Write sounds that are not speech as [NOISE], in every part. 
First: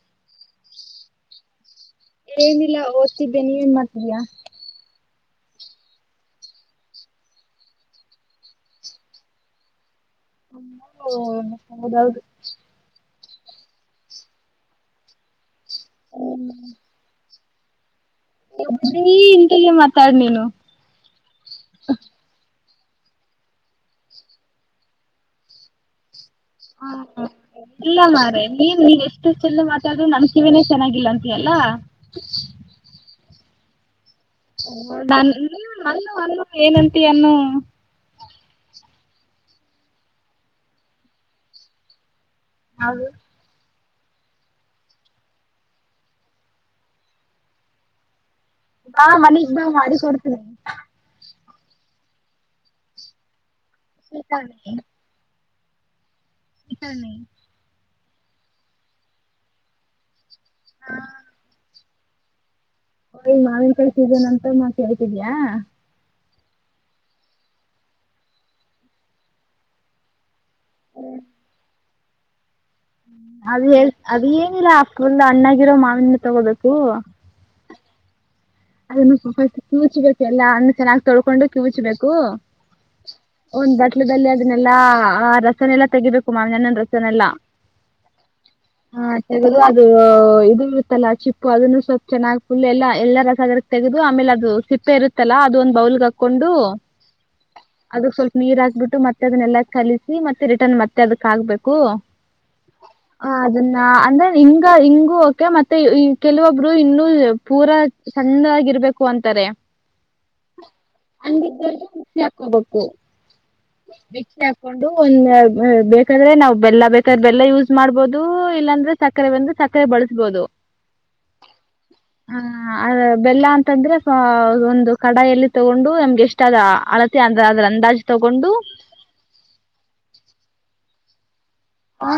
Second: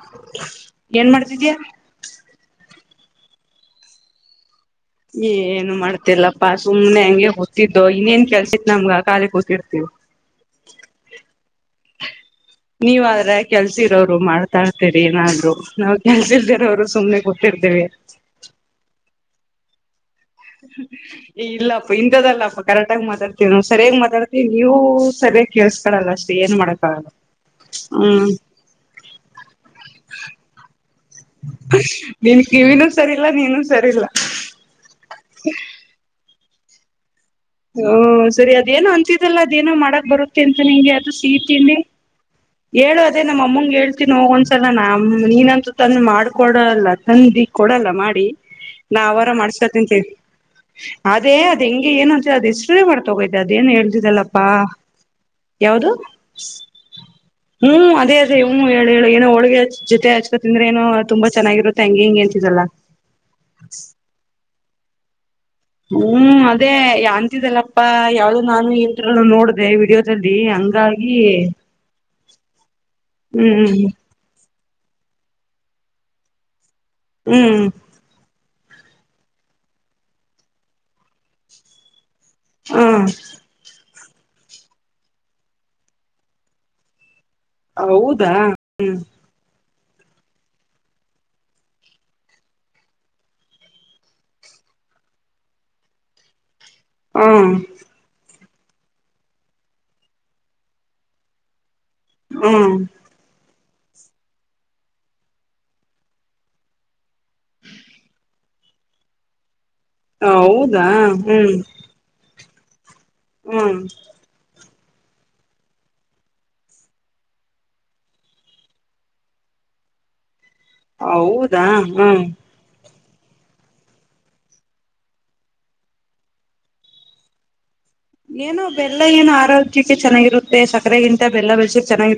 [UNINTELLIGIBLE] ಏನ್ ಮಾಡ್ತಿದೀಯ ತಿದ್ದೇ ನೀವೇಏನ್ ಮಾಡ್ತಿದೀಯಾ ಏ ಏನು ಮಾಡ್ತಿಲ್ಲಪ್ಪಾ ಸುಮ್ನೆ ಹಂಗೆ ಕೂತಿದ್ದು ಇನ್ನೇನ್ ಕೆಲ್ಸಿತ್ ನಮ್ಗ ಕಾಲಿಗ್ೂತಿರ್ತಿವಿ ಹ್ಮ್ಮ್ ಹೌದೌದು ನೀವ ಆದ್ರೆ ಕೆಲ್ಸಿರೋರು ಮಾಡ್ತಾ ಇರ್ತೀರಿ ಏನಾದ್ರು ನಾವ್ ಕೆಲ್ಸ ಇಲ್ದೆ ಇರೋವ್ರು ಸುಮ್ನೆ ಕೂ ಹಟ್ಟರ್ತೀವಿ ಹೆವಿ ಇಂಟೆಲಿಟ್ ಮತ್ ಏ ಇಲ್ಲಪ್ಪ ಇಂಥದಲ್ಲಪ್ಪ ಕರೆಕ್ಟ್ ಆಗಿ ಮಾತಾಡ್ತೀವಿ ನಾವು ಸರಿಯಾಗಿ ಮಾತಾಡ್ತಿವಿ ನೀವು ಸರಿಯಾಗಿ ಕೆಲ್ಸ್ಕೋಲಲ್ಲ ಅಷ್ಟೇ ಏನ್ ಹ ಮಾಡಕ್ಕಾಗಲ್ಲ ಇಲ್ಲ ಹ್ಮ್ ಮಾರೆ ನೀನ್ ನೀನ್ ಎಷ್ಟುಷ್ಟ ಚಂದ ಮಾತಾಡುದ್ರು ನಮ್ ಕಿವೇನೇ ಚೆನ್ನಾಗಿಲ್ಲಂತ ನಿನ್ ಕಿವಿನ ಸರಿ ಇಲ್ಲ ನೀನು ಸರಿಲ್ಲ ಓ ನೀವು ನನ್ನು ಅನ್ನು ಏನು ಉಂಟಿ ಅನ್ನು ಹ ಸರಿ ಅದೇನೋ ಅಂತಿದಲ್ಲ ಅದೇನೋ ಮಾಡಕ್ ಬರುತ್ತೆ ಅಂತ ನಿಂಗೆ ಅದು ಸಿಹಿತಿನ್ನಿ ಹೇಳುವ ಅದೇ ನಮ್ಮಮ್ಮಂಗೆ ಹೇಳ್ ಹೋಗ ಒಂದ್ಸಲ ನಮ ನೀನಂತೂ ತಂದ ಮಾಡ್ಕೊಡಲ್ಲ ತಂದ ಕೊಡಲ್ಲ ಮಾಡಿ ನಾ ಹಾ ಅವರ ಮನಿಗ್ ಬಾ ಮಾಡಕೊಡ್ತೀನಿ ಅದೆ ಅದ ಹೆಂಗಿ ಏನಾದ್ ಅದು ಎಷ್ಟೇ ಮತ್ತೊಗ್ ಅದು ಅ ಏನ್ ಹೇಳ್ತಿದ್ದಲ್ಲಪ್ಪಾ ಯಾವ್ದು ಹ ನೀ ಹ್ಮ್ ಅದೇ ಅದೇ ಹ್ಮ್ಮ್ ಹೇಳು ಹೇಳು ಏನೋ ಹೋಳಿಗೆ ಹಾಕ್ತಿದ್ ತಿಂದ್ರೇನು ತುಂಬಾ ಚೆನ್ನಾಗಿರುತ್ತೆ ಹೆಂಗೆ ಹೆಂಗೆ ಅಂತಿದಲ್ಲ ಹಯಿ ಮಾವಿನ ಕಡೆ ಸೀದ ನಂತ ಮತ್ತ ಕೇಳ್ತಿದೀಯಾ ಹ್ಮ್ ಅದೇ ಅಂತಿದಲ್ಲಪ್ಪಾ ಯಾವ್ದು ನಾನು ಇಂತ್ರಲ್ಲ ನೋಡ್ದ ವಿಡಿಯೋದಲ್ಲಿ ಡಿ ಹಂಗಾಗಿ ಅದ ಹ್ಮ್ ಹೇಳ ಅದ ಇಲ್ಲ ಆ ಫುಲ್ ಅಣ್ಣಾಗಿರೋ ಮಾವಿನ ತೊಗೋಬೇಕು ಹ್ಮ್ ಅದನ್ನುಸ್ಟ್ ಕ್ಯೂಚ್ಬೇಕು ಎಲ್ಲ ಅನ್ನ ಚೆನ್ನಾಗಿ ತೊಳ್ಕೊಂಡು ಕ್ಯೂಚ್ಬೇಕು ಕೂ ಹ್ಮ್ ಹ್ಮ್ ಅವ್ನ್ ಬಟ್ ಮಕ್ಕದಲ್ಲಿ ಅದನ್ನೆಲ್ಲಾ ಆ ರಸನೆಲ್ಲ ತಗಿಬೇಕು ಮಾವಿನಹಣ್ಣಿನ ರಸನೆಲ್ಲಾ ಹೌದಾ ಹ್ಮ ತೆಗೆದು ಇದು ಇರುತ್ತಲ್ಲ ಚಿಪ್ಪು ಅದನ್ನು ಸ್ವಲ್ಪ್ ಚೆನ್ನಾಗ್ ಫುಲ್ ಎಲ್ಲ ಎಲ್ಲ ರ ತೆೆಗೆದು ಆಮೇಲೆ ಅದು ಸಿಪ್ಪೆ ಇರುತ್ತಲ್ಲ ಅದು ಒಂದ ಬೌಲ್ಗೆ ಹಾಕೊಂಡು ಹಾ ನೀರ್ ಹಾಕ್ಬಿಟ್ಟು ಮತ್ತೆ ಅದನ್ನೆಲ್ಲಾ ಕಲಿಸಿ ಮತ್ತೆ ರಿಟರ್ನ್ ಮತ್ತೆ ಅದಕ್ ಆಗ್ಬೇಕು ಹು ಹ್ಮ್ ಹಾ ಅದು ಹ ಅಂದ್ರೆ ಹಿಂಗ ಹಿಂಗೂ ಕೆ ಮತ್ತೆ ಕೆಲವೊಬ್ರು ಇನ್ನುೂ ಪೂರಾ ಚಂದಾಗಿರ್ಬೇಕು ಅಂತಾರೆ ಹ ಹೌದಾ ಹ್ಮ್ ಬೇಕು ಹ್ಮ ಕೊಂಡು ಒಂದ ಬೇಕಾದ್ರೆ ನಾವ್ ಬೆಲ್ಲ ಬೇಕಾದ್ರೆ ಬೆಲ್ಲ ಯೂಸ್ ಮಾಡ್ಬೋದು ಇಲ್ಲಾಂದ್ರೆ ಸಕ್ಕರೆ ಬಂದ್ರೆ ಸಕ್ಕರೆ ಬಳಸ್ಬೋದು ಹೌದಾ ಹ್ಮ್ ಅದ ಬೆಲ್ಲ ಅಂತಂದ್ರೆ ಒಂದು ಕಡಾಯಲ್ಲಿ ತಗೊಂಡು ನಮ್ಗೆ ಎಷ್ಟಾದ ಅಳತಿ ಅಂದ್ರ ಅದ್ರ ಅಂದಾಜು ತಗೊಂಡು ಏನೋ ಬೆಲ್ಲ ಏನುೋ ಆರೋಗ್ಯಕ್ಕೆ ಚೆನ್ನಾಗಿರುತ್ತೆ ಸ ಇಂತ ಹಾ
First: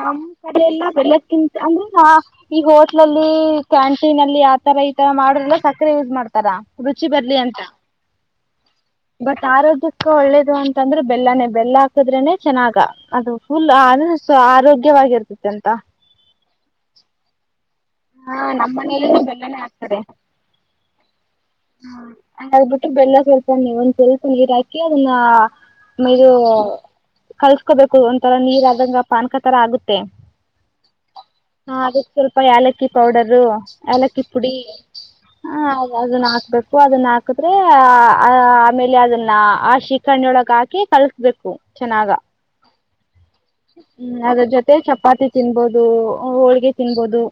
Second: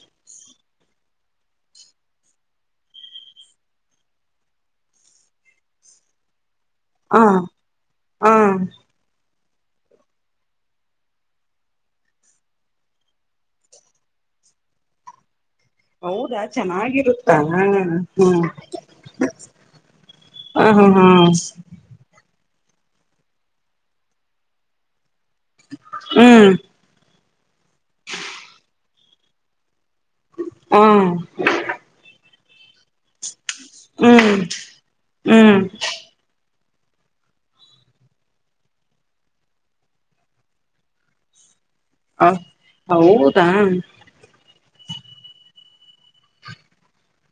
ನಮ್ಮ್ ಕಡೆಲ್ಲ ಎಲ್ಲಕ್ಕಿಂತ ಅಂದ್ರೆ ಈ ಹೋಟ್ಲಲ್ಲಿ ಕ್ಯಾಂಟೀನ್ ಅಲ್ಲಿ ಆತರ ಈತರ ಮಾಡ್ರಲ್ಲ ಸಕ್ಕರೆ ಯೂಸ್ ಮಾಡ್ತಾರ ರುಚಿ ಹ ಬರ್ಲಿ ಅಂತ ಹ ಬ ಆರೋಗ್ಯಕ್ಕ ಒಳ್ಳೇದು ಅಂತಂದ್ರೆ ಬೆಲ್ಲನೇ ಬೆಲ್ಲ ಹಾಕದ್ರೆನೆ ಚೆನ್ನಾಗ ಅದು ಫುಲ್ ಅನ ಆರೋಗ್ಯವಾಗಿರ್ತದೆ ಹೌದಾ ಚೆನ್ನಾಗಿರುತ್ತಾ ಹ ಹ್ಮ ಹ ಹಾ ಹಾ ಹ್ಬಿಟ್ಟ್ರ ಬೆಲ್ಲ ಸ್ವಲ್ಪೇ ಒಂದ್ ಸ್ವಲ್ಪ ನೀರ್ ಹಾಕಿ ಅದನ್ನ ಹ ಮರು ಹ್ಮ್ ಕಳ್ಸ್ಕೋಬೇಕು ಒಂಥರಾ ನೀರ್ ಆದಂಗ ಪಾನ್ಕ ತರ ಆಗುತ್ತ ಹ್ಮ್ ಹ ಆಲ್ಲ ಪೌಡರು ಏಲಕ್ಕಿ ಹ್ಮ್ ಪುಡಿ ಹ ಹ್ಮ್ ಅದು ಅದನ್ನು ಹಾಕ್ಬೇಕು ಉಪ್ಪು ಅದನ್ನ ಹಾಕಿದ್ರೆ ಆ ಆಮೇಲೆ ಅದನ್ನ ಆ ಶೀಖರ್್ಣಿಯೊಳಗ ಹಾಕಿ ಕಳ್ಸ್ಬೇಕು ಚೆನ್ನಾಗ ಹ ಹೌದಾ ಅದ್ರ ಜೊತೆ ಚಪಾತಿ ತಿನ್ಬೋದು ಹೋಳ್ಿಗೆ ತಿನ್ಬಹದು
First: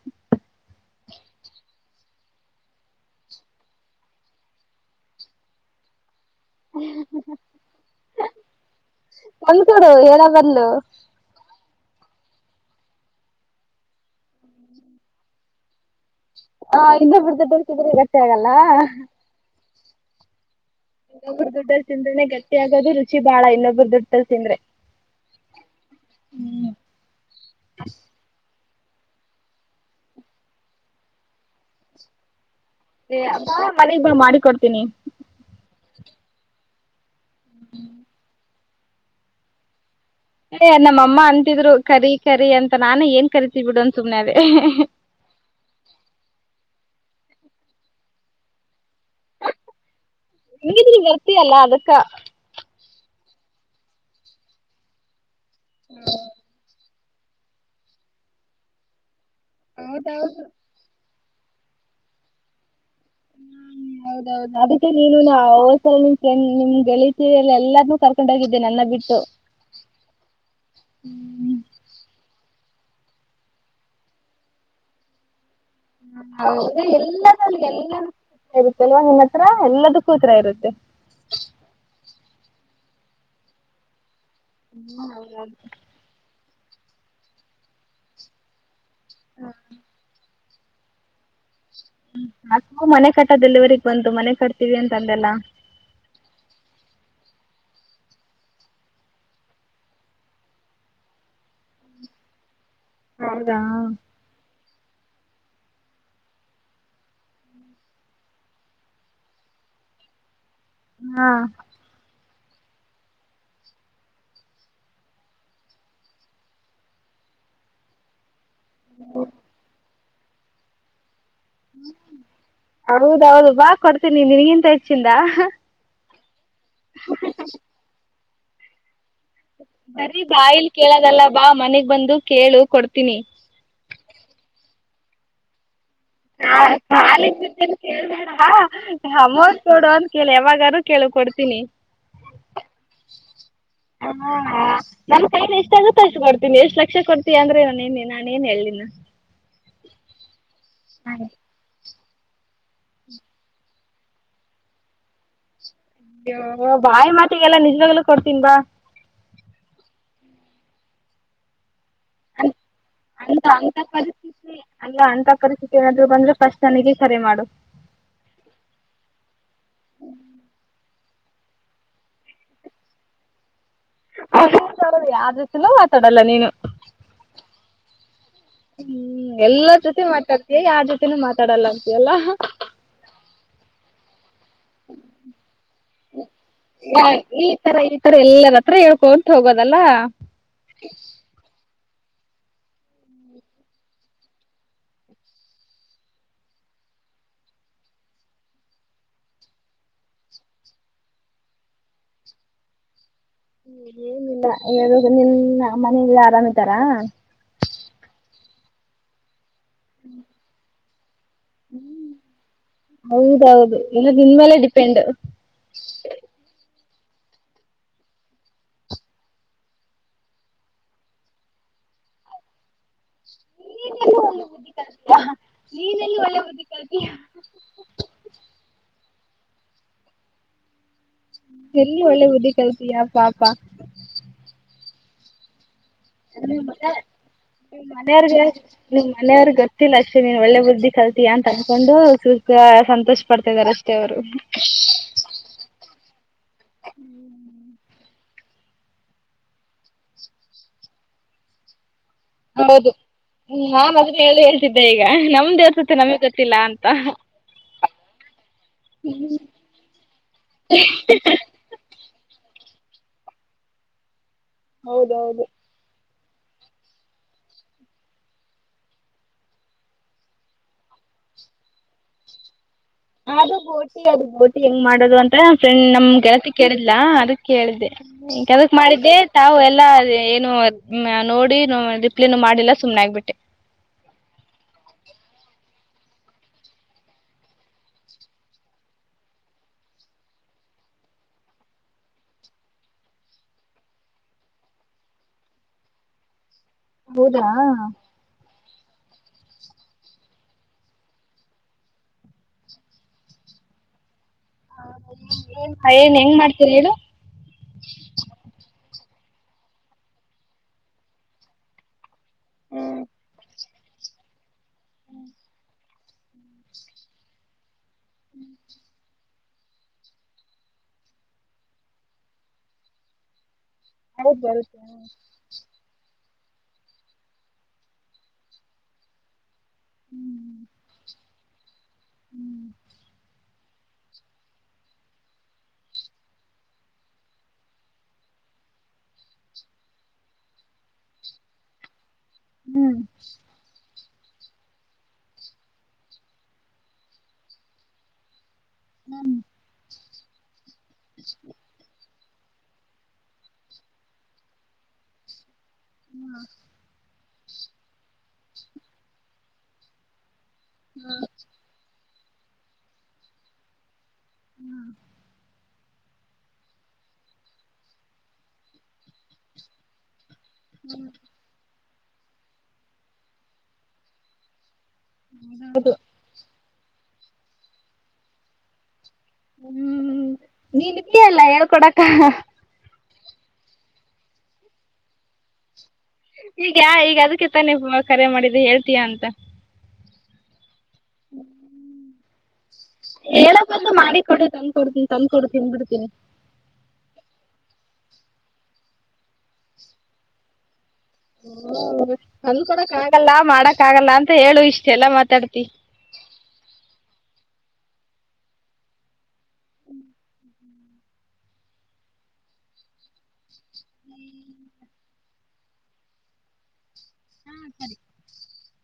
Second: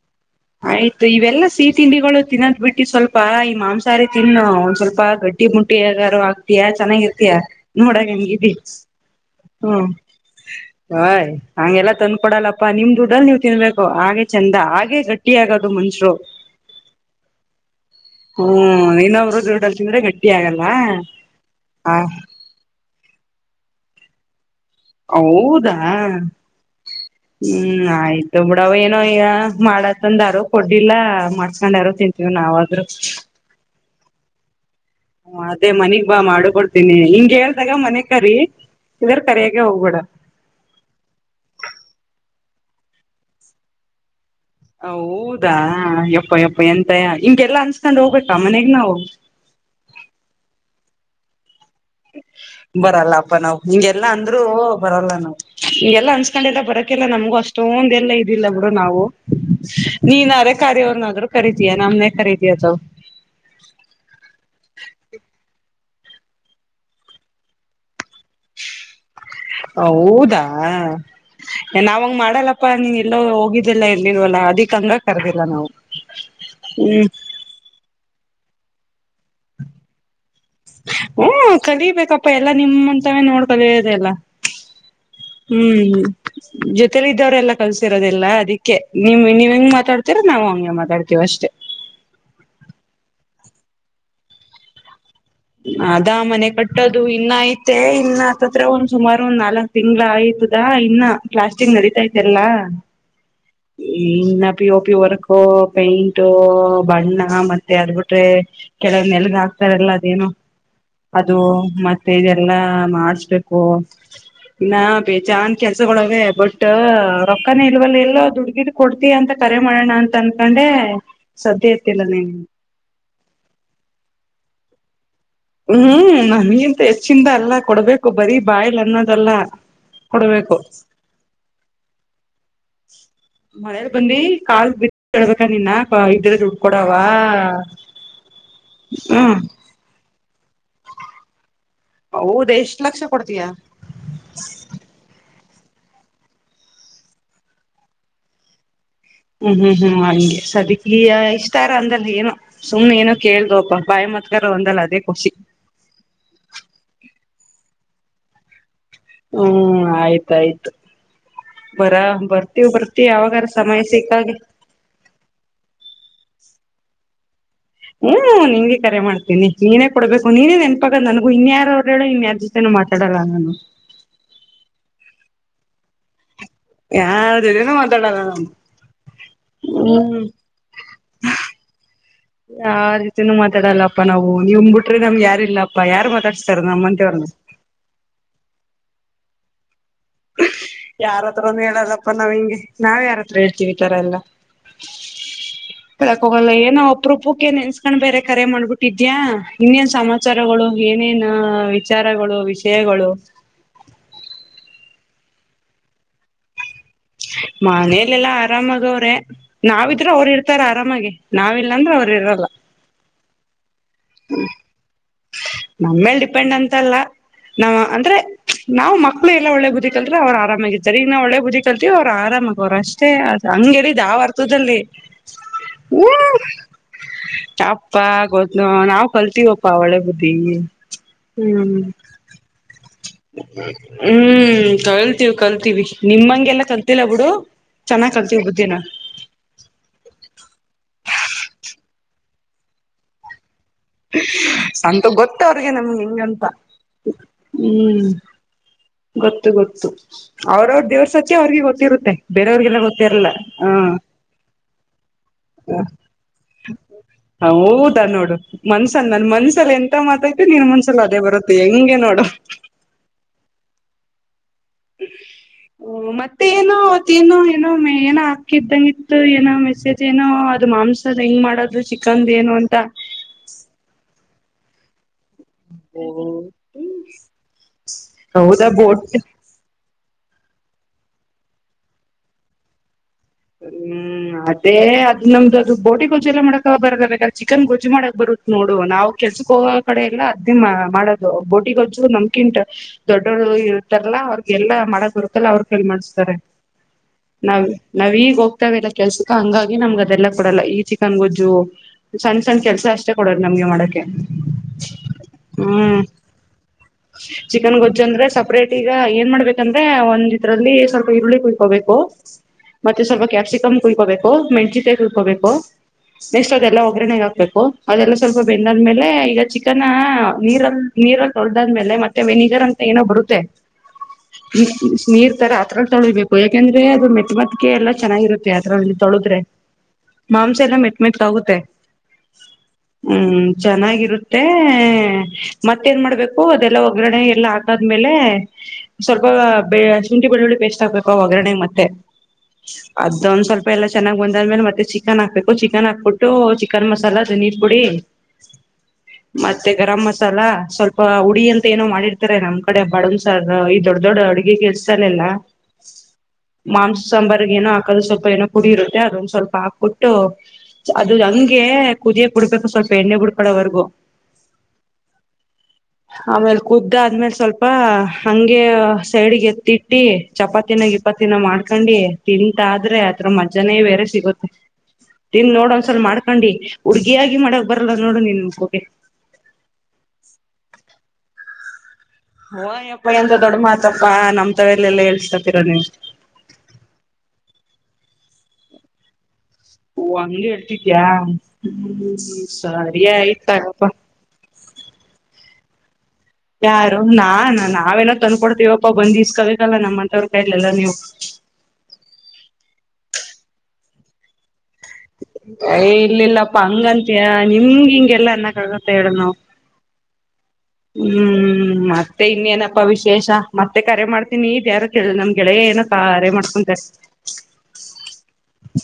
ಆಯ್ತು ಇವೆಲ್ಲ ಸಿಹಿ ತಿಂಡಿಗಳು ತಿನ್ನದ್ ಬಿಟ್ಟು ಸ್ವಲ್ಪ ಈ ಮಾಂಸಹಾರಿ ತಿನ್ನು ಒಂದ್ ಸ್ವಲ್ಪ ಗಡ್ಡಿ ಮುಂಟಿಾರ ತಯ ಚೆನ್ನಾಗಿರ್ತಯ ನೋಡ ಹಂಗಿ ಒಂದ್ಕೂಡು ಹೇಳಬದ್ಲು ಹ್ಮಯ್ ಹಂಗೆಲ್ಲ ತಂದ ಕೊಡಲ್ಲಪ್ಪಾ ನಿಮ್ ದುಡ್ಡಲ್ಲಿ ನೀವ್ ತಿನ್ಬೇಕು ಹಾಗೆ ಚಂದ ಹಾಗೆ ಆಗೋದು ಮನ್ಷರು ಹಾ ಇ ಬಿರ್ದರ್ತಿದ್ರೆ ಗಟ್ಟೆ ಆಗಲ್ಲ ಹ್ಮ್ ಇನ್ನೊಬ್ರು ದುಡ್ಡಲ್ ತಿಂದ್ರೆ ಗಟ್ಟಿ ಆಲ್ಲ ಊ ದುಡ್ಡ ತಿಂದ್ರನೆ ಗಟ್ಟಿ ಆಗೋದು ರುಚಿ ಚಿ ಬಾಳ ಇನ್ನೊಬ್ಬರ ದುಡ್ಡು ತಲ್ಸಿಂದ್ರೆ ಹೌದಾ ಹ್ಮ್ ಆಯ್ತ ಏನೋ ಈ ಮಾಡತ್ತಂದ ಯಾರೋ ಕೊಡ್ಲ್ಲ ಮಾಡ್ಸ್ಕೊಂಡ್ ಯಾರೋ ತಿಂತೀವಿ ನಾವವು ಮನಿಗ್ ಮಾಡಿ ಕೊಡ್ತೀನಿ ಹ ಅದೇ ಮನಗ್ ಬಾ ಮಾಡಕೊಡ್ತೀನಿ ಹ ಕೇಳ್ದಾಗ ಮನೆ ಕರಿ ಇದರ ಕರಿಯಾಗಕೆ ಹೋಗ್ಬೇಡ ಏ ನಮ್ಮ ಅಮ್ಮ ಅಂತಿದ್ರು ಕರಿ ಕರಿ ಅಂತ ನಾನೇ ಏನ್ ಕರಿತ್ಬಿಡು ಅಂದ ಸುಮನದೇ ಹ ಹಊದಾ ಎಪ್ಪ ಎಪ್ಪ ಎ ಯಾ ಹಿಂಗೆಲ್ಲ ಅನ್ಸ್ಕೊಂಡ್ ಹೋಗ್ಬೇಕಾ ಮನೆಗ್ ನಾವು [UNINTELLIGIBLE] ಬಾರ್ತಿಯ ಅಲ್ಲ ಅದಕ್ಕೆ ಬರಲ್ಲ ನಾವ್ ಹಿಂಗೆಲ್ಲಾ ಅಂದ್ರು ಬರಲ್ಲ ನಾವ್ ಹಗೆಲ್ಲ ಅನ್ಸ್ಕೊಂಡೆಲ್ಲ ಬರತ್ತೆ ಯಾಲ್ಲ ನಮಗೂ ಅಷ್ಟೊಂದ ಎಲ್ಲ ಇದಿಲ್ಲ ಬಿುಡು ನಾವು ನೀನಂದ್ರೆ ರೆ ಕಾರವ್ರನಾದ್ರು ಖರಿತಿಯ ನಮ್ಮನ್ ಯಾಕ್ ಖರಿದತ ಹಾ ಹೌದೌದು ಅದಕ್ಕೆ ನೀನು ನ ಹ್ಸಲ ನಿಮ್ ಫ್ರೆಂಡ್ ನಿಮ್ ಗೆಳೀತ ಎಲ್ಲ ಎಲ್ಲಾರ್ನು ಕರ್ಕೊಂಡೋಗಿದ್ದೇನೆ ನನ್ನ ಬಿಟ್ಟು ಹೌದಾ ನಾವ ಹಂಗ ಮಾಡಲ್ಲ ಪ್ಪಾ ನೀ ಎಲ್ಲ ಹೋಗಿದ್ದಿಲ್ಲ ಎಲ್ಲಿವಲ್ಲ ಅದಿಕ್ ಹಂಗ ಕರ್ದಿಲ್ಲ ನಾವು ಹ ಹೌದ ಹ್ಮ್ ಎಲ್ಲಲ್ಲಿ ಎಲ್ಲ ಇರುತ್ತೆ ಅಲ್ವ ನಿನ್ನ ಹತ್ರ ಎಲ್ಲದಕೂ ಉತ್ರಾ ಇರುತ್ತೆ ಹಓ ಕಲಿಬೇಕಪ್ಪ ಅಪ್ಪ ಎಲ್ಲಾ ನಿಮ್ಮಂತವೇ ನೋಡ್ಕಲದೆಲ್ಲ ಹ್ಮ್ ಹೌದು [UNINTELLIGIBLE] ಜೊತೆೇಲಿ ಇದ್ದವ್ರೆಲ್ಲಾ ಕಲ್ಸಿರೋದಿಲ್ಲ ಅದಿಕ್ಕೆ ನಿಮ್ ನೀವ ಹೆಂಗ ಮಾತಾಡ್ತಿರಾ ನಾವ್ ಹಂಗ ಮಾತಾಡ್ತೇವ ಅಷ್ಟೇ ನಾ ಮನೆ ಕಟ್ಟದೆಲ್ಲಿವರಿಗೆಗ್ ಬಂತು ಮನೆ ಕಟ್ತೀವಿ ಅಂತ ಅಂದೆಲ್ಲ ಅದಾ ಮನೆ ಕಟ್ಟದು ಇನ್ನ ಆಯ್ತು ಮತ್ತೆ ಇನ್ನತ್ತತ್ರ ಒಂದ್ ಸುಮಾರು ಒಂದ್ ನಾಲ್ಕ್ ತಿಂಗ್ಳ ಆಯ್ತದಾ ಇನ್ನ ಪ್ಲ್ಯಾಸ್ಟ್ರಿಂಗ್ ನಡತೈತೆಲ್ಲಾ ಹೌದಾ ಪಿ ಓಪಿ ವರ್ಕ್ ಪೇಂಟ್ ಬಣ್ಣ ಮತ್ತೆ ಅದ ಬಿಿಟ್ರೆ ಕೆಳಗ್ ನೆಲಗ ಹಾಕ್ತಾರಲ್ಲ ಅದೇನೋ ಹಾ ಅದು ಮತ್ತೆ ಇದೆಲ್ಲ ಎಲ್ಲ ಮಾಡಸ್ಬೇಕು ಇನ್ನ ಬೇಜಾನ್ ಕೆಲ್ಸಗಳಾವೆ ಬಟ್ ರೊಕ್ಕನೆ ಇಲ್ವಲ್ಲ ಎಲ್ಲ ದುಡ್ ಕೊಡ್ತೀ ಅಂತ ಕರೆ ಮಾಡೋಣ ಅಂತ ಅನ್ಕೊಂಡೆ ಸದ್ಯ ಎತ್ತಿಲ್ಲ ನೀನು ಹೌದೌದು ಬಾ ಕೊಡ್ತೀನಿ ನಿನ್ಗಿಂತ ಚಿಂದ ಹ್ಮ್ ನಿನಗಿಂತ ಹೆಚ್ಚಿಂದ ಅಲ್ಲ ಕೊಡ್ಬೇಕು ಬರೀ ಬಾಯಲ್ ಅನ್ನೋದಲ್ಲ ಬರಿ ಕೊಡ್ಬೇಕು ಬಾಯಲ್ ಕೇಳದಲ್ಲ ಬಾ ಮನೆಗ್ ಬಂದು ಕೇಳು ಕೊಡ್ತೀನಿ ಕೇಳಬೇಕಾ ನಿನ್ನ ಇದ್ರ ದುಡ್ಡು ಕಾಲ್ ಕೊಡವ ಕಾಲಿಗ ಬಿದ್ದೆನು ಕೇಳಬೇಡ ಹ್ಮ್ ಅಮೌಂಟ್ ಕೊಡು ಅಂತ ಕೇಳ್ ಯಾವಾಗ ದು ಕೇಳು ಕೊಡ್ತೀನಿ ಹೌದ್ ಎಷ್ಟ್ ಲಕ್ಷ ಕೊಡ್ತೀಯ ಹ ನನ್ ಕೈಲಿ ಎಷ್ಟಾಗುತ್ತೋ ಅಷ್ಟು ಕೊಡ್ತೀನಿ ಎಷ್ಟು ಲಕ್ಷ ಕೊಡ್ತೀಯಾ ಅಂದ್ರೆ ನಾನೇನ್ ನಾನ ಏನ್ ಹೇಳ್ಲಿ ಇನ್ನ ಹ್ಮ್ ಹ್ಮ್ ಹ್ಮ್ ಹಂಗೆ ಸದಕ್ಯಾ ಇಷ್ಟಾರ ಅಂದ್ರ ಏನು ಸುಮ್ನೆ ಏನೋ ಕೇಳ್ದಪ್ಪ ಬಾಯಿ ಮತ್ಗಾರ ಅಂದಲ್ಲ ಅದೇ ಖುಷಿ ಬಾಯಿ ಮಾತಿಗೆಲ್ಲಾ ನಿಜವಾಗಲೂ ಕೊಡ್ತೀನ್ ಬಾ ಹ್ಮ್ ಆಯ್ತಾಯ್ತು ಬರ ಬರ್ತೀವ್ ಬರ್ತಿವಿ ಅಂತ ಯಾವಾಗಾರ ಅಂತ ಸಮಯ ಸಿಕ್ಕಾಗೆ ಪರಿಸ್ಥಿತಿ ಅಲ್ಲ ಅಂತ ಪರಿಸ್ಥಿತಿ ಏನಾದ್ರು ಬಂದ್ರೆ ಫಸ್ಟ್ ನನಗೆ ಕರೆ ಮಾಡು ಹ್ಮ್ ನಿನ್ಗೆ ಕರೆ ಮಾಡ್ತೀನಿ ನೀನೇ ಕೊಡ್ಬೇಕು ನೀನೇ ನೆನ್ಪಾಗ ನನಗು ಇನ್ ಯಾರ ಅವ್ರರು ಹೇಳು ಇನ್ಯಾರ್ ಜೊತೆೇನು ಮಾತಾಡಲ್ಲ ನಾನು ಅದು ಕರೆನೆ ಯಾರ ಜೊತೆನೂ ಮಾತಾಡಲ್ಲ ನೀನು ಯಾರ್ ಜೊತೆನೂ ಮಾತಾಡಲ್ಲ ನಮ ಹ್ಮ್ ಎಲ್ಲರ ಜೊತೆ ಮಾತಾಡ್ತೀಯಾ ಯಾರ್ ಜೊತನೂ ಮಾತಾಡಲ್ಲ ಅಂತಿಯಲ್ಲ ಹ ನಿಮ ಬಿಟ್ರೆ ನಮ್ಗೆ ಯಾರಿಲ್ಲಾಪ್ಪ ಯಾರು ಮಾತಾಡಸಸ್ತಾರ ನಮ್ಮಂತೌರ್ಣ ಹೋಗೋದಲ್ಲಾ ಯಾರತ್ರನು ಹೇಳಲ್ಲ ನಾವ್ ಹಿಂಗೆ ನಾವ್ ಯಾರತ್ರ ಹೇಳ್ತಿವಿ ಈ ತರ ಎಲ್ಲಾ ಹೇಳಕ್ ಹೋಗಲ್ಲ ಏನೋ ಅಪ್ರೂಪಕ್ಕೆ ನೆನ್ಸ್ಕೊಂಡ್ ಬೇರೆ ಕರೆ ಮಾಡ್ಬಿಟ್ಟಿದ್ಯಾ ಇನ್ನೇನ್ ಸಮಾಚಾರಗಳು ಏನೇನ್ ವಿಚಾರಗಳು ವಿಷಯಗಳು ಏನಿಲ್ಲ ಹೇಳುದು ನಿನ್ ಮನೇಲೆಲ್ಲ ಆರಾಮ್ ಇದಾರ ಮನೇಲ್ಲಲ್ಲ ಅರಾಮಗ ಅವರ ನಾವ್ ಇದ್ರೆ ಅವ್ರು ಇರ್ತಾರ ಆರಾಮಾಗೆ ನಾವಿಲ್ಲಾಂದ್ರೆ ಅವ್ರ್ ಇರಲ್ಲ ಹೌದೌದು ಇನ್ನ ನಿನ್ ಮೇಲೆ ಡಿಪೆಂಡ್ ನಮ್ಮೇಲ್ ಡಿಪೆಂಡ್ ಅಂ ಅಂತಲ್ಲ ನಾವ ಅಂದ್ರೆ ನಾವು ಮಕ್ಳು ಎಲ್ಲ ಒಳ್ಳೆ ಬುದಿ ಕಲ್ತ್ರೆ ಅವ್ರು ಆರಾಮಾಗಿ ಜರಿಗ ನಾ ಒಳ್ಳೆ ಬುದಿ ಕಲ್ತೀವಿ ಅವ್ರು ಆರಾಮಾಗ ಅವ್ರ್ ಅಷ್ಟೇ. ಹಂಗೆಳಿದ್ ಆವ ಅರ್ತದಲ್ಲಿ ಹೂ ತಪ್ಪಾಗೋತ್ ನೋಡ್ ನಾವ್ ಕಲ್ತೀವಪ್ಪ ಒಳ್ಳೆ ಬುದ್ದಿ ಹ್ಮ್ ಎಲ್ಲಿ ಒಳ್ಳೆ ಬುದ್ಧಿ ಕಲ್ತೀಯಾ ಪಾಪ ನಿಮ್ ಹ್ಮ್ ಕಲ್ತೀವಿ ಕಲ್ತೀವಿ ನಿಮ್ಮಂಗೆಲ್ಲ ನಿಮ್ ಕಲ್ತಿಲ್ಲ ಮನೆಗ್ ಬಿಡು ನಿಮ್ ಚೆನ್ನಾಗ್ ಕಲ್ತೀವಿ ಮನೆಯವ್ರಗೆ ಬುದ್ಧಿನ ನಿಮ್ ಮನೆಯವ್ರಗ್ ಗೊತ್ತಿಲ್ಲ ಅಷ್ಟೆ ನೀನು ಒಳ್ಳೆ ಬುದ್ಧಿ ಕಲ್ತಿಯಾ ಅಂತನ್ಕೊಂಡು ಸುಖ ಸಂತೋಷ ಪಡ್ತ ಇದಾರೆ. ಅಷ್ಟೇ ಅವರು ಅಂತ ಗೊತ್ ಅವ್ರಿಗೆ ನಮ್ಗೆ ಹೆಂಗಂತ ಹ್ಮ್ ಗೊತ್ತು ಗೊತ್ತು ಅವ್ರವ್ರ ದೇವ್ರಸತ್ಯ ಅವ್ರಿಗೆ ಗೊತ್ತಿರುತ್ತೆ. ಬೇರೆಯವ್ರಿಗೆಲ್ಲ ಹೌದು ಗೊತ್ತಿರಲ್ಲ ನಾ ಹ ಅದನ್ನ ಹೇಳಿ ಹೇಳ್ತಿದ್ದೆ ಈಗ ನಮ್ ದೇವರ್ ಸತ್ಯ ನಮ್ಗ್ ಗೊತ್ತಿಲ್ಲ ಅಂತ ಹೌದಾ ನೋಡು ಮನ್ಸನ್ ನನ್ ಮನ್ಸಲ್ ಎಂತ ಮಾತಯ್ತಿು ನಿನ್ ಮನ್ಸಲ್ ಅದೇ ಬರುತ್ತೆ ಹೆಂಗೆ ನೋಡು ಹೌದೌದು ತ್ತೇನೋ ತಿನ್ನೋ ಏನೋ ಮ ಏನೋ ಹಾಕಿದ್ದಂಗ್ ಇತ್ತು ಏನೋ ಮೆಸೇಜ್ ಏನೋ ಅದು ಮಾಂಸದ ಹೆಂಗ್ ಮಾಡೋದು ಚಿಕನ್ದ್ ಏನೋ ಅಂತ. ಅದು ಬೋಟಿ ಅದು ಬೋಟಿ ಹೆಂಗ್ ಮಾಡೋದು ಅನ್ ನ ಫ್ರೆಂಡ್ ನಮ್ ಗೆಳತಿ ಕೇಳಿದ್ಲಾ ಅದಕ್ ಕೇಳಿದ್ದೆ ಹೌದಾ ಕೆದಕ್ ಬೋಟ್ ಮಾಡಿದ್ದೆ ತಾವು ಎಲ್ಲ ಏನು ಅದ್ ನೋಡಿ ರಿಪ್ಲೇನು ಮಾಡಿಲ್ಲ ಸುಮನೆ ಆಗ್ಬಿಟ್ಟೆ ಹ್ಮ್ ಅದೇ ಅದ್ ನಮ್ದು ಅದು ಬೋಟಿ ಗೊಜ್ಜು ಎಲ್ಲ ಮಾಡಕ ಬರ ಬೇಕಾರೆ ಚಿಕನ್ ಗೊಜ್ಜು ಮಾಡಕ್ ಬರುತ್ ನೋಡು ನಾವ್ ಕೆಲ್ಸಕ್ ಹೋಗ ಕಡೆ ಎಲ್ಲಾ ಅದ್ದಿ ಮಾಡೋದು ಬೋಟಿ ಗೊಜ್ಜು ನಮ್ಕಿಂತ ದೊಡ್ಡರು ಇರ್ತಾರಲ್ಲಾ ಅವ್ರಗೆಲ್ಲಾ ಮಾಡಕ್ ಬರುತ್ತಲ್ಲ ಅವ್ರ ಕೈಲ್ ಮಾಡ್ಸ್ತಾರೆ. ಹೌದಾ ಗ್ ಹೋಗ್ತಾವಲ್ಲ ಕೆಲ್ಸಕ ಹಂಗಾಗಿ ನಮ್ಗೆ ಅದೆಲ್ಲ ಕೊಡಲ್ಲ ಈ ಚಿಕನ್ ಗೊಜ್ಜು ಸಣ್ಣ ಸಣ್ಣ್ ಕೆಲ್ಸ ಅಷ್ಟೇ ಕೊಡದ್ ನಮ್ಗೆ ಮಾಡಕ್ಕೆ ಹ್ಮ ಏನ್ ಹೆಂಗ್ ಮಾಡ್ತೀರಿ ಹೇಳು ಚಿಕನ್ ಗೊಜ್ಜು ಅಂದ್ರೆ ಸಪ್ರೇಟ್ ಈಗ ಎ ನ್ ಮಾಡ್ಬೇಕಂದ್ರೆ ಒಂದ್ ಇದ್ರಲ್ಲಿ ಸ್ವಲ್ಪ ಈರುಳ್ಳಿ ಕುಯ್ಕೋಬೇಕು ಮತ್ತೆ ಸ್ವಲ್ಪ ಕ್ಯಾಪ್ಸಿಕಮ್ ಕುಯ್ಕೋಬೇಕು ಮೆಣ್ಸಿನ್ಕಾಯ್ ಕುಯ್ಕೋಬೇಕು ನೆಕ್ಸ್ಟ್ ಅದೆಲ್ಲ ಒಗ್ಗರಣೆ ಹಾಕ್ಬೇಕು ಅದೆಲ್ಲ ಸ್ವಲ್ಪ ಬೆಂದಾದ್ಮೇಲೆ ಈಗ ಚಿಕನ್ ನೀರ ನೀರಲ್ಲಿ ತೊಳ್ದಾದ್ಮೇಲೆ ಮತ್ತೆ ವೆನಗರ್ ಅಂತ ಏನೋ ಬರುತ್ತೆ ಹೌದಲ್ರಿ ನೀರ್ ತರ ಅದ್ರಲ್ ತೊಳಿಬೇಕು. ಹ ಯಾಕಂದ್ರೆ ಅದು ಮೆಟ್ಟ್ ಮೆತ್ ಕೆ ಎಲ್ಲ ಚೆನ್ನಾಗಿರುತ್ತೆ ಅದ್ರಲ್ಲಿ ತೊಳುದ್ರೆ ಮಾಂಸ ಎಲ್ಲ ಮೆಟ್ ಮೆಟ್ ಆಗುತ್ತೆ ಹ್ಮ್ ಚೆನ್ನಾಗಿರುತ್ತೆ ಮತ್ತೇನ್ ಮಾಡ್ಬೇಕು ಅದೆಲ್ಲ ಒಗ್ಗರಣೆ ಎಲ್ಲಾ ಹಾಕಾದ್ಮೇಲೆ ಸ್ವಲ್ಪ ಶುಂಠಿ ಬೆಳ್ಳುಳ್ಳಿ ಪೇಸ್ಟ್ ಹಾಕ್ಬೇಕು ಒಗ್ಗರಣೆಗ್ ಮತ್ತೆ ಅದ ಒಂದ್ ಸ್ವಲ್ಪ ಎಲ್ಲ ಚೆನ್ನಾಗ್ ಬಂದಾದ್ಮೇಲೆ ಮತ್ತೆ ಚಿಕನ್ ಹಾಕ್ಬೇಕು ಚಿಕನ್ ಹಾಕ್ಬಿಟ್ಟು ಚಿಕನ್ ಮಸಾಲ ದಧನಿ ಪುಡಿ ಮತ್ತೆ ಗರಮಸ ಲ್ಲ ಸ್ವಲ್ಪ ಉಡಿ ಅಂತ ಏನೋ ಮಾಡಿ ನಮ್ ಕಡೆ ಬಡಂದ್ ಸರ್ ಈ ದೊಡ್ಡ ದೊಡ್ಡ ಅಡುಗೆ ಕೆಲ್ಸಲ್ಲೆಲ್ಲಾ ಮಾಂಸ ಸಾಂಬಾರಿಗೆ ಏನೋಾಕೋದು ಸ್ವಲ್ಪ ಏನೋ ಪಡಿರುತ್ತೆ ಅದೊಂದು ಸ್ವಲ್ಪ ಹಾಕ್ಬಿಟ್ಟು ಅದು ಹಂಗೆ ಕುದಿಯ ಕು ಬಿಡ್ಬೇಕು ಸ್ವಲ್ಪ ಎಣ್ಣೆ ಬಿಡ್ಕಳೋವರ್ಗೂ ಹ್ಮ್ ಆಮೇಲ್ ಕುದ್ದಾದ ಆದ್ಮೇಲೆ ಸ್ವಲ್ಪ ಹಂಗೆ ಸೈಡ್ಿಗೆ ಎತ್ತಿಟ್ಟಿ ಚಪಾತಿನಾಗ ಇಪತ್ತಿನ ಮಾಡ ಹಕಂಡಿ ತಿಂತಾದ್ರೆ ಅದ್ರ ಮಜ್ಜಾನೇ ಬೇರೆ ಸಿಗುತ್ತೆ ತಿನ್್ ನೋಡ್ ಒಂದ್ಸಲ ಮಾಡ್ಕೊಂಡಿ ಹುಡ್ಗಿಯಾಗಿ ಮಾಡಕ್ ಬರಲ್ಲ ನೋಡುಣನ್ಮಗೋಗೆ ಹ್ಮ್ ನೀನ್ ಬಿಿಯಲ್ಲ ಹೇಳ್ಕೊಡಕ್ ಹಾ ಮಮ್ಮಯಂತ ದೊಡ್ಡ ಮಾತಪ್ಪಾ ನಮ್ ತವಲ್ಲ ಎಲ್ಲಾ ಎೇಸ್ತಾತೀರ ನೀವು ಈಗ ಯ ಈಗ ಅದಕ್ಕೆ ತ ನೀವು ಕರೆ ಮಾಡಿದ್ದ ಹೇಳ್ತೀಯಾ ಅಂತ ಅಂದ [INAUDIBLE] ಹೇಳ ಬಂತ ಮಾಡಿ ಕೊಡಿ ತಂದ್ ಕೊಡ್ತನಿ ತಂದ್ ಕೊಡ್ತೀನಿ ತಿನ್ ಬಿಿಡ್ತೀನಿ ಯಾರು ನಾಾನ ನಾವೆಲ್ಲ ತಂದ್ಕೊಡ್ತೀವಪ್ಪ ಬಂದ ಕವಿ ಕಲ್ಲ ನಮ್ಮಂತವ್ರ ಕ ಎಲ್ಲ ನೀವು ಹ ಅಂದ್ಕಡಕ್ ಆಗಲ್ಲ ಮಾಡಕ್ ಆಗಲ್ಲ ಅಂತ ಹೇಳು ಇಷ್ಟ ಯ ಇಲ್ಲಿಲ್ಲಪ್ಪ ಹಂಗಂತಯ ನಿಮ್ಗೆ ಹಿಂಗೆಲ್ಲಾ ಅನ್ನಕ್ಕ ಆಗತ್ತೆ ಹೇಳು ನಾವವು ಹ್ಮ ಹ್ಮ್ ಮತ್ತೆ ಇನ್ನೇನಪ್ಪಾ ವಿಶೇಷ ಮತ್ತೆ ಕರೆ ಮಾಡ್ತೀನಿ ನೀ ಯಾರ ಕೇಳ ನಮ್ ಗೆಳೆಯ ಏನ ಕರೆ ಮಾಡ್ಕೊಂತಾರೆ ಹ